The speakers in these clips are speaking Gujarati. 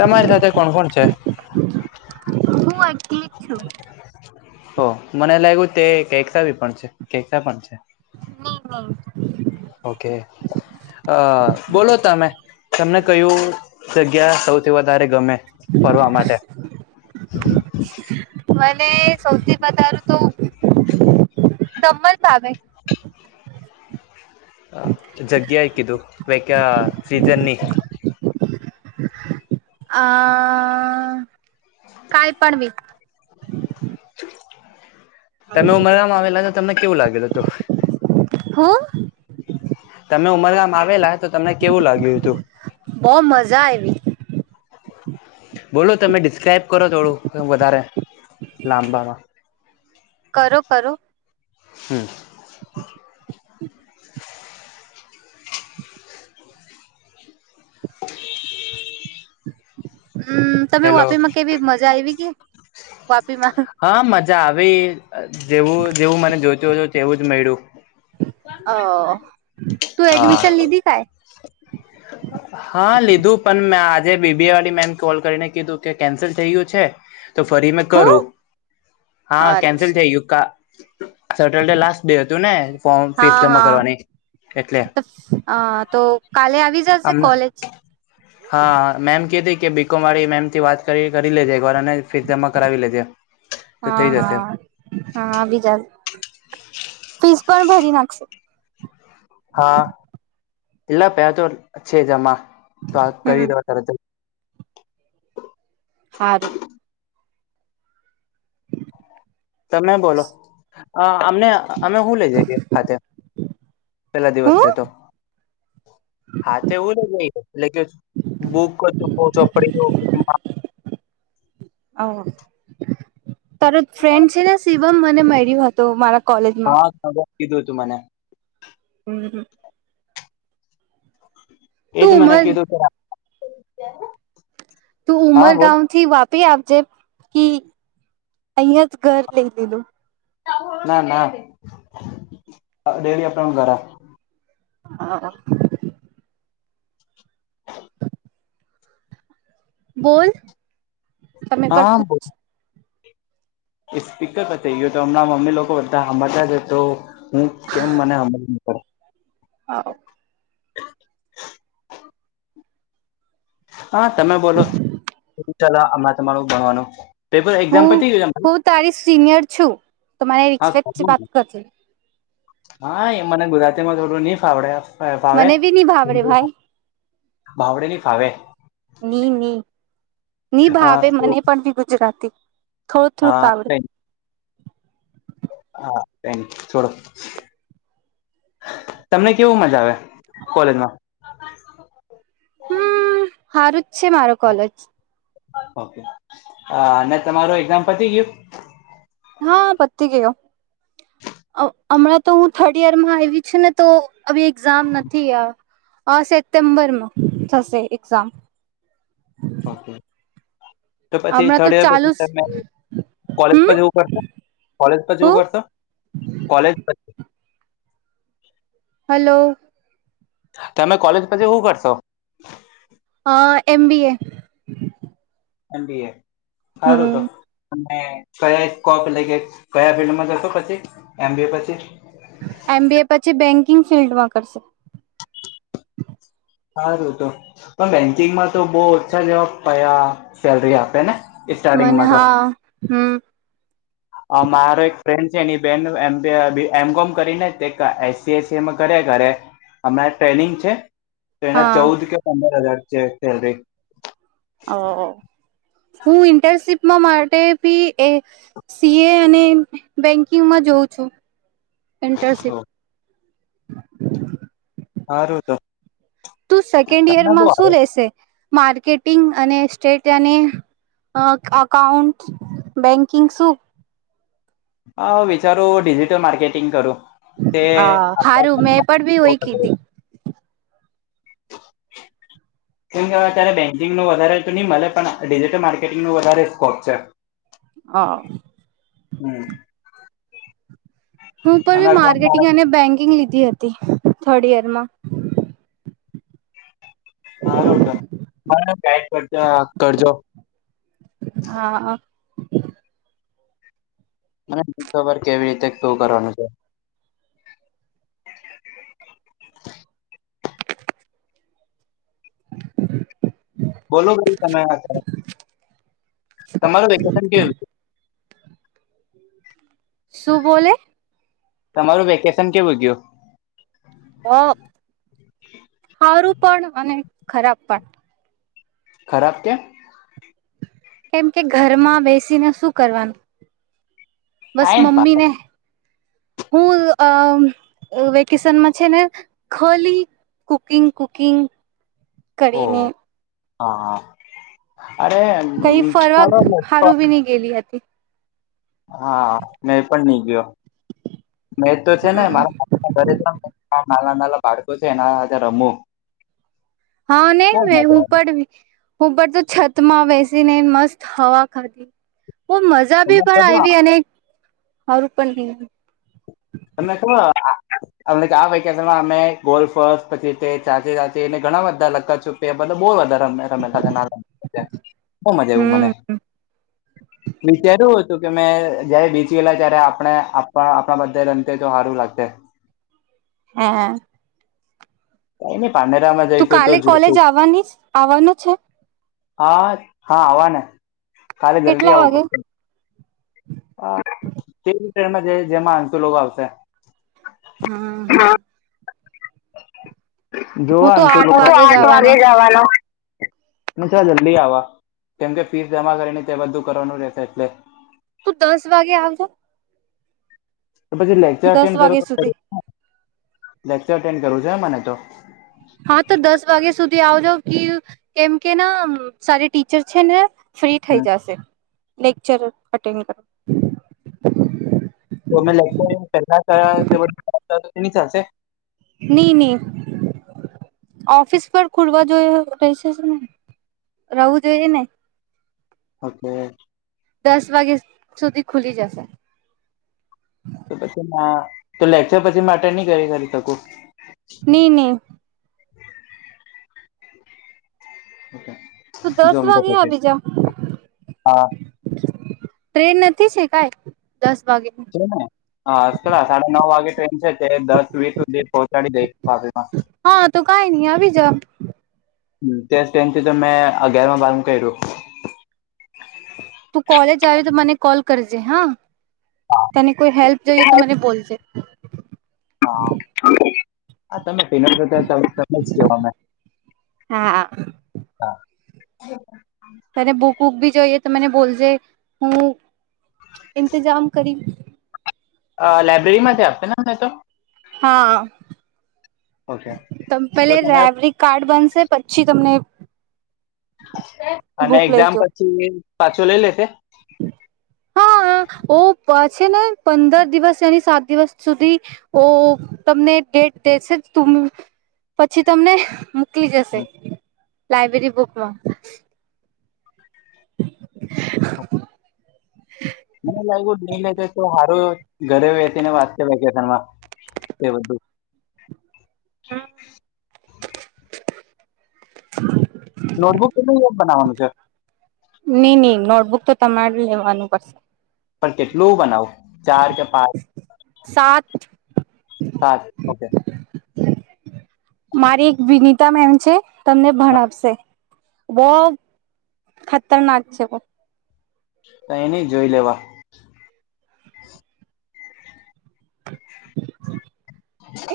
તમારી સાથે કોણ કોણ છે, હું એક ઓ મને લાયગુ તે કેસા ભી પણ છે, કેસા પણ છે. હ ના [inaudible] [inaudible] ઓકે અ બોલો તમે તમને કયું છે. ક્યાં સૌથી વધારે ગમે. ફરવા માટે મને સૌથી વધારું તો ખમણ ભાવે. હા જગ્યા કીધું આ સીઝનની. અ કઈ પણનવી. [inaudible] તમે ઉમરવામાં આવેલા. તમને કેવું લાગેલ હત. હું તમે ઉમરગામ આવેલા. તો તમને કેવું લાગ્યું હતું. બો મજા આયવી બોલો તમે ડિસ્ક્રાઈબ કરો થોડું વધારે. લાંબાબ. કરો કરો હમ. [unintelligible] હ. હમ તમે હેલો વાપીમાં કેવી મજા આવી કે. વા. ીમાં. જ ભ. જેવું જેવું મને જોઈતો હો હત. તેવું જ મેળું. અ તું હા એડમિશન લીધી કાય હા લીધું. કધું પણ મેં આજે બીબી વાળડી મેમ કોલ કરીને કીધું કે કેન્સલ થઈ ગયું છે. તો ફરી મેં હું કરો. હા કેન્સલ અચ્છા છે યુગ કા. હ [unintelligible] સેટરડે લાસ્ટ ડે હતું ને ફોમ ફીસ હા જમા હા કરવાની એટલે તો અ તો કાલે આવી જશે આમ કોલેજ હા મેમ કતી. કે બીિકુમારી મેમ થી વાત કરી લેજે. દ્વારા ને ફીસ જમા કરાવી લેધે. હા હા હા બીજ. ફીસ પણ ભરી નાખશે. હા એટલા પે તો છે જમા. તો આ કરી હમ દેવા તાર. હારું. તમે બોલો. હા. અમને અમે હું લઇ જઈએ ખાતે. પેલા દિવસ છે તો. હું હા તો એવું ન જઈ એટલે કે બૂકું ચો પડી [inaudible] તાર ફ્રેન્ડ છે ને શિવમ મેર્યું હતો મારા કોલેજમાં [inaudible] કીધું હતું મને [inaudible] એજ તું મને ઉમર કીધું છે [inaudible] તું ઉમરગાામથી વાપ ી આપજે અહં જ ઘર લઈ લીધું ના ના ડેલી આપણા ઘર [inaudible] બોલ. તમે પર કછ એ સ્પીર ગયયો તો હમણાં મમ્મી લોકો બધા સાંભજ્યા જ તો હું કેમ મને અમલ ન કર [inaudible] [inaudible] હા તમે બોલો હણા તમાર ભણવાનું પેપર એક્ઝામ હું પતી ગયું તમારું હું તારી સિનિયર છું તમારે હા રિસ્પેક ખરું વાત ને. કર હા એ મને ગુજરાતીમાં થોડું નહી ફાવડે મને બી નહી ભાવડે ભાઈ. ભાવડેલી ફાવે. નીની હા ભાવે તો મને પણ બી ગુજરાત. [inaudible] થોડું થોડુંક હા આવડ. કઈ હા ક ન છોડો તમને કેવું મજા આવે કોલેજમાં. હમ હારું જ છે મારો કોલેજ. ઓકે અને તમારું એક્ઝામ પતી ગયું. હા પતી ગયો હમણાં તો હું થર્ડ યરમાં આવી છ ને તો એક્ઝામ નથી સેપ્ટેમ્બરમાં થશે એક્ઝામ. [inaudible] તો પછી હમણાં તો થર્ડ યર ચાલુ પછી તમે કોલેછ હમ એવું કરશો કોલેજ પછ એવું હું કરશો કોલેજ પછ [inaudible] હલો. તમે કોલેજ પછી શું કરશો. એમ બી એ. અનપે. ખારું તો. કયાકોપ લલે કે કયા ફિલ્ડમાં જશ પછી એમબી પછી. એમબીએ પછી બેંકિંગ ફિલ્ડમાં કરશે. સારું તો પણ બેંકિંગમાં તો બહ ઓછા જવાબ પયા સેલરી આપે ને. મને સ્ટાર્ટિંગમાં તો. હા. મારો એક ફ્રેન્ડ છે એની બેન એમ કોમ કરીને એસસી એસી કરે ઘરે અમણા ટ્રેનિંગ છે. તો એના ચૌદ હા કે પંદર હજાર. લ [unintelligible] ઓ હું ઇન્ટરનશિપ. માટે પી એ સી એ અને બેન્કિંગમાં જોઉં છું. ઇન્ટરનશીપ. હાારું તો. તું સેકન્ડ ઈયર તમને બો માં શું લેશે. માર્કેટિંગ અને સેટને અકાઉન્ટ બેંકિંગ શું. હા વિચારું ડિજિટલ માર્કેટિંગ કરું. તે હ સારું મેં પણ ભી હોય કીધી. કેમ કેવાય અત્યારે બેંકિંગ ન વધારે તો નહી મળે પણ ડિજિટલ માર્કેટિંગ ન વધારે સ્કોપ છે. હ [unintelligible] હમ. હું પણ અને બી કોણ માર્કેટિંગ અને બેન્કિંગ લીધી હતી. થર્ડ યરમાં. હ રોટ કરજ કરજો. હા. મબર કેવી રીતે શું કરવાનું છે. હ [unintelligible] બોલો કઈ સમય આ ત. તમારે વેકેશન કેવું છે. શુંબોલે. તમારું વેકેશન કેવું ગયું. હ. સારું પણ અને. ખરાબ પણઠ. ખરાબ ક્યા. કેમ કે ઘરમાં બેસીને શું કરવાનું. બસ ટાઈમ પાસ મ્મીને. હું વેકેશનમાં છે ને ખાલી કુકિંગ કુકિંગ. કરીને હા-હા. કઈ ફરક હારું બી નહી ગેલી હતી. હા મેં પણ નહી ગયા મેં તો છે ને હમ મારા [unintelligible] નાના નાના બાળકો છે એના સાથે રમો હા નહી હું ઉપર ઉપર તો છતમાં બેસી સીને મસ્ત હવા ખાધી. ખૂબ મજા તમે બી પણ ખબર આવી અને સારું પણ થઈ ગયું. તમે ખબર આ વેકેશનમાં અમે ગોલ્ફ પછી ચાચી ચાચીને ઘણા બધા લખત છુપી બહુ બધા રમતા હતા. બહુ મજા આવું મને હમ [inaudible] વિચાર્યું કે મેં જયારે બીજી ગયેલા ત્યારે આપણે આપણા બધા તે તો સારું લાગશે. [unintelligible] કઈ નઈ પારનેરામાં તું જઈશું તો કાલે કોલેજ જોશું આવવાની આવવાનું છે. હા હા આવાના. કાલે જલ્દી કેટલા આવું વાગે? પડશે. હ તે રીતેમાં જે જેમાં અંતુ લોકો આવશે. હા. હું જોવા તો આઠ જવાનો વાગે જવાના. પૂજા જલ્દી આવાનુ કેમ કે ફીસ જમા કરીને તે બધું કરવાનું રહેેશે એટલે. તું દસ વાગે આવજો. પછી લેક્ચર દસ અટેન્ડ કર વાગે પડે સુધી લેક્ચર અટેન્ડ કરવું છે મને તો. હા તો દસ વાગે સુધી તે આવજો કેમ કે ના સારી ટીચર છે ને ફ્રી થઈ હમ. જાશે. લેક્ચર અટેન્ડ કર તો અમે લેક્ચર પહેલા કર્યા તે બધું તો કરાવતા ચટણી ચાલસે. નઈ નઈ ઓફિસ પર ખુલવા જો રહેશેને રહુ જોઈએ ને ઓકે. દસ વાગ્યા સુધી ખુલી જશે. તો પછી લેક્ચર પછી અટેન્ટ નહી કરી કરી શકું. ની-ની. તો દસ જોમ વાગે આ છે બીજા આ ટ્રેન નથી છે કાઈ દસ વાગે ને હલા સાડા નવ વાગે છે દસ વીસ સુધી પહોચાડી દે હા તો કઈ નહી આવી જા. થી તો મેં અગિયારમાં બારમું કર્યું તું કોલેજ આવી તો મને કોલ કરજે હા તને કોઈ હેલ્પ જોઈએ તો મને બોલજે હા. હા તમે પનાતા તમે કે અમે હા હા હ. તને બુક વુક ભી જોઈએ તો મને બોલજે હું ઇંતજામ કરી અ લાઈબ્રેરી માંથી આપશે ને મેને તો હા. ઓકે તમ પેલે તો તમે રેવરી કાર્ડ બનશે પછી તમને અને બુક એક્ઝામ લઈજો. પછી પાછો લઈ લેશે. હા ઓ છે ને પંદર દિવસ એની સાત દિવસ સુધી ઓ તમને ડેટ દેશે પછી તમને ટલી જશે લાાઈબ્રેરી બુકમાં [inaudible] મને લાગ્યું ની લે તો હારું ઘરે વહેતી ને વાચસ છે વેકેશનમાં એ બધું હમ. [inaudible] નોટબુક તો ન યાદ બનાવાનું છે. બુક તો તમારે લેવાનું પડશે પણ કેટલું બનાવુ ચાર કે પાંચ સાત. સાર ઓકે. મારી એક વિનીતા બેન છે તમને ભણાવશે બહુ ખતરનાક છે બ તો એની જોઈ લેવા.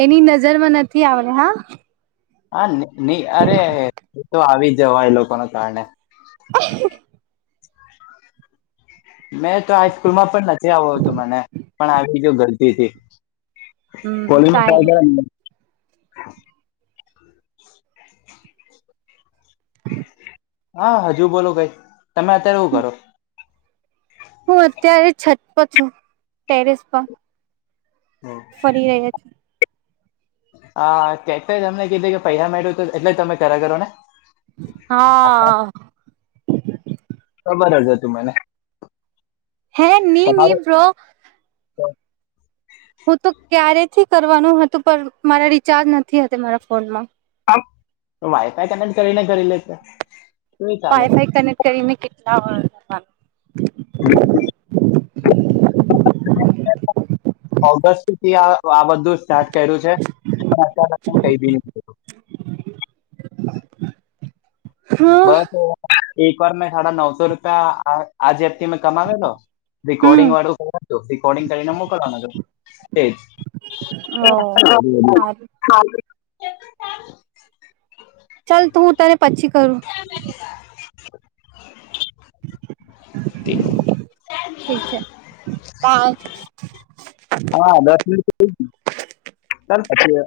એની નજરમાં નથી થી આવેને હા [inaudible] નહી અરે તો આવી જવાય એ લોકો ના કારણે [inaudible] મેં તો હાઈસ્કૂલ માં પણ નથી આવ હતું મને પણ આવી જો ગરદીથી હમ કોલી ક કઈ નહી કર [inaudible] હા હજુ બોલો કઈ તમે અત્યારે એવું કરો. હું અત્યારે છત પર છું ટેરેસ પર. ફરી રહ્યા છે હા કે તમને કીધે કે પૈસા મેટ્યું તો એટલે તમે ખરા કરો ને. [inaudible] ખબર હશે તું મને. હે નિ નિ તમારું બ્રો હું તો ક્યારેથી કરવાનું હતું પણ મારા રિચાર્જ નથી મારા ફોનમાં. વાયફાઈ કનેક્ટ કરીને કરી લેતે. પાયફાઈ કનેક્ટ કરી કેટલા હો ઓગસ્ટથી આ બધું સ્ટાર્ટ કર્યું છે પણ અત્યારે કી હ બસ એક વાર મેં સાડા નવસો રૂપિયા આ ઝેપથી મેં કમાવેલો હમ રિકર્ડિંગ વાળું કર છું રિકર્ડિંગ કરીને મોકલવાનું એજા. હો હારું ચાલ ત હું ત્યારે પછી કરો. [inaudible] મ ઠીક છે. હા દસ મિનિટ ચાલ પછી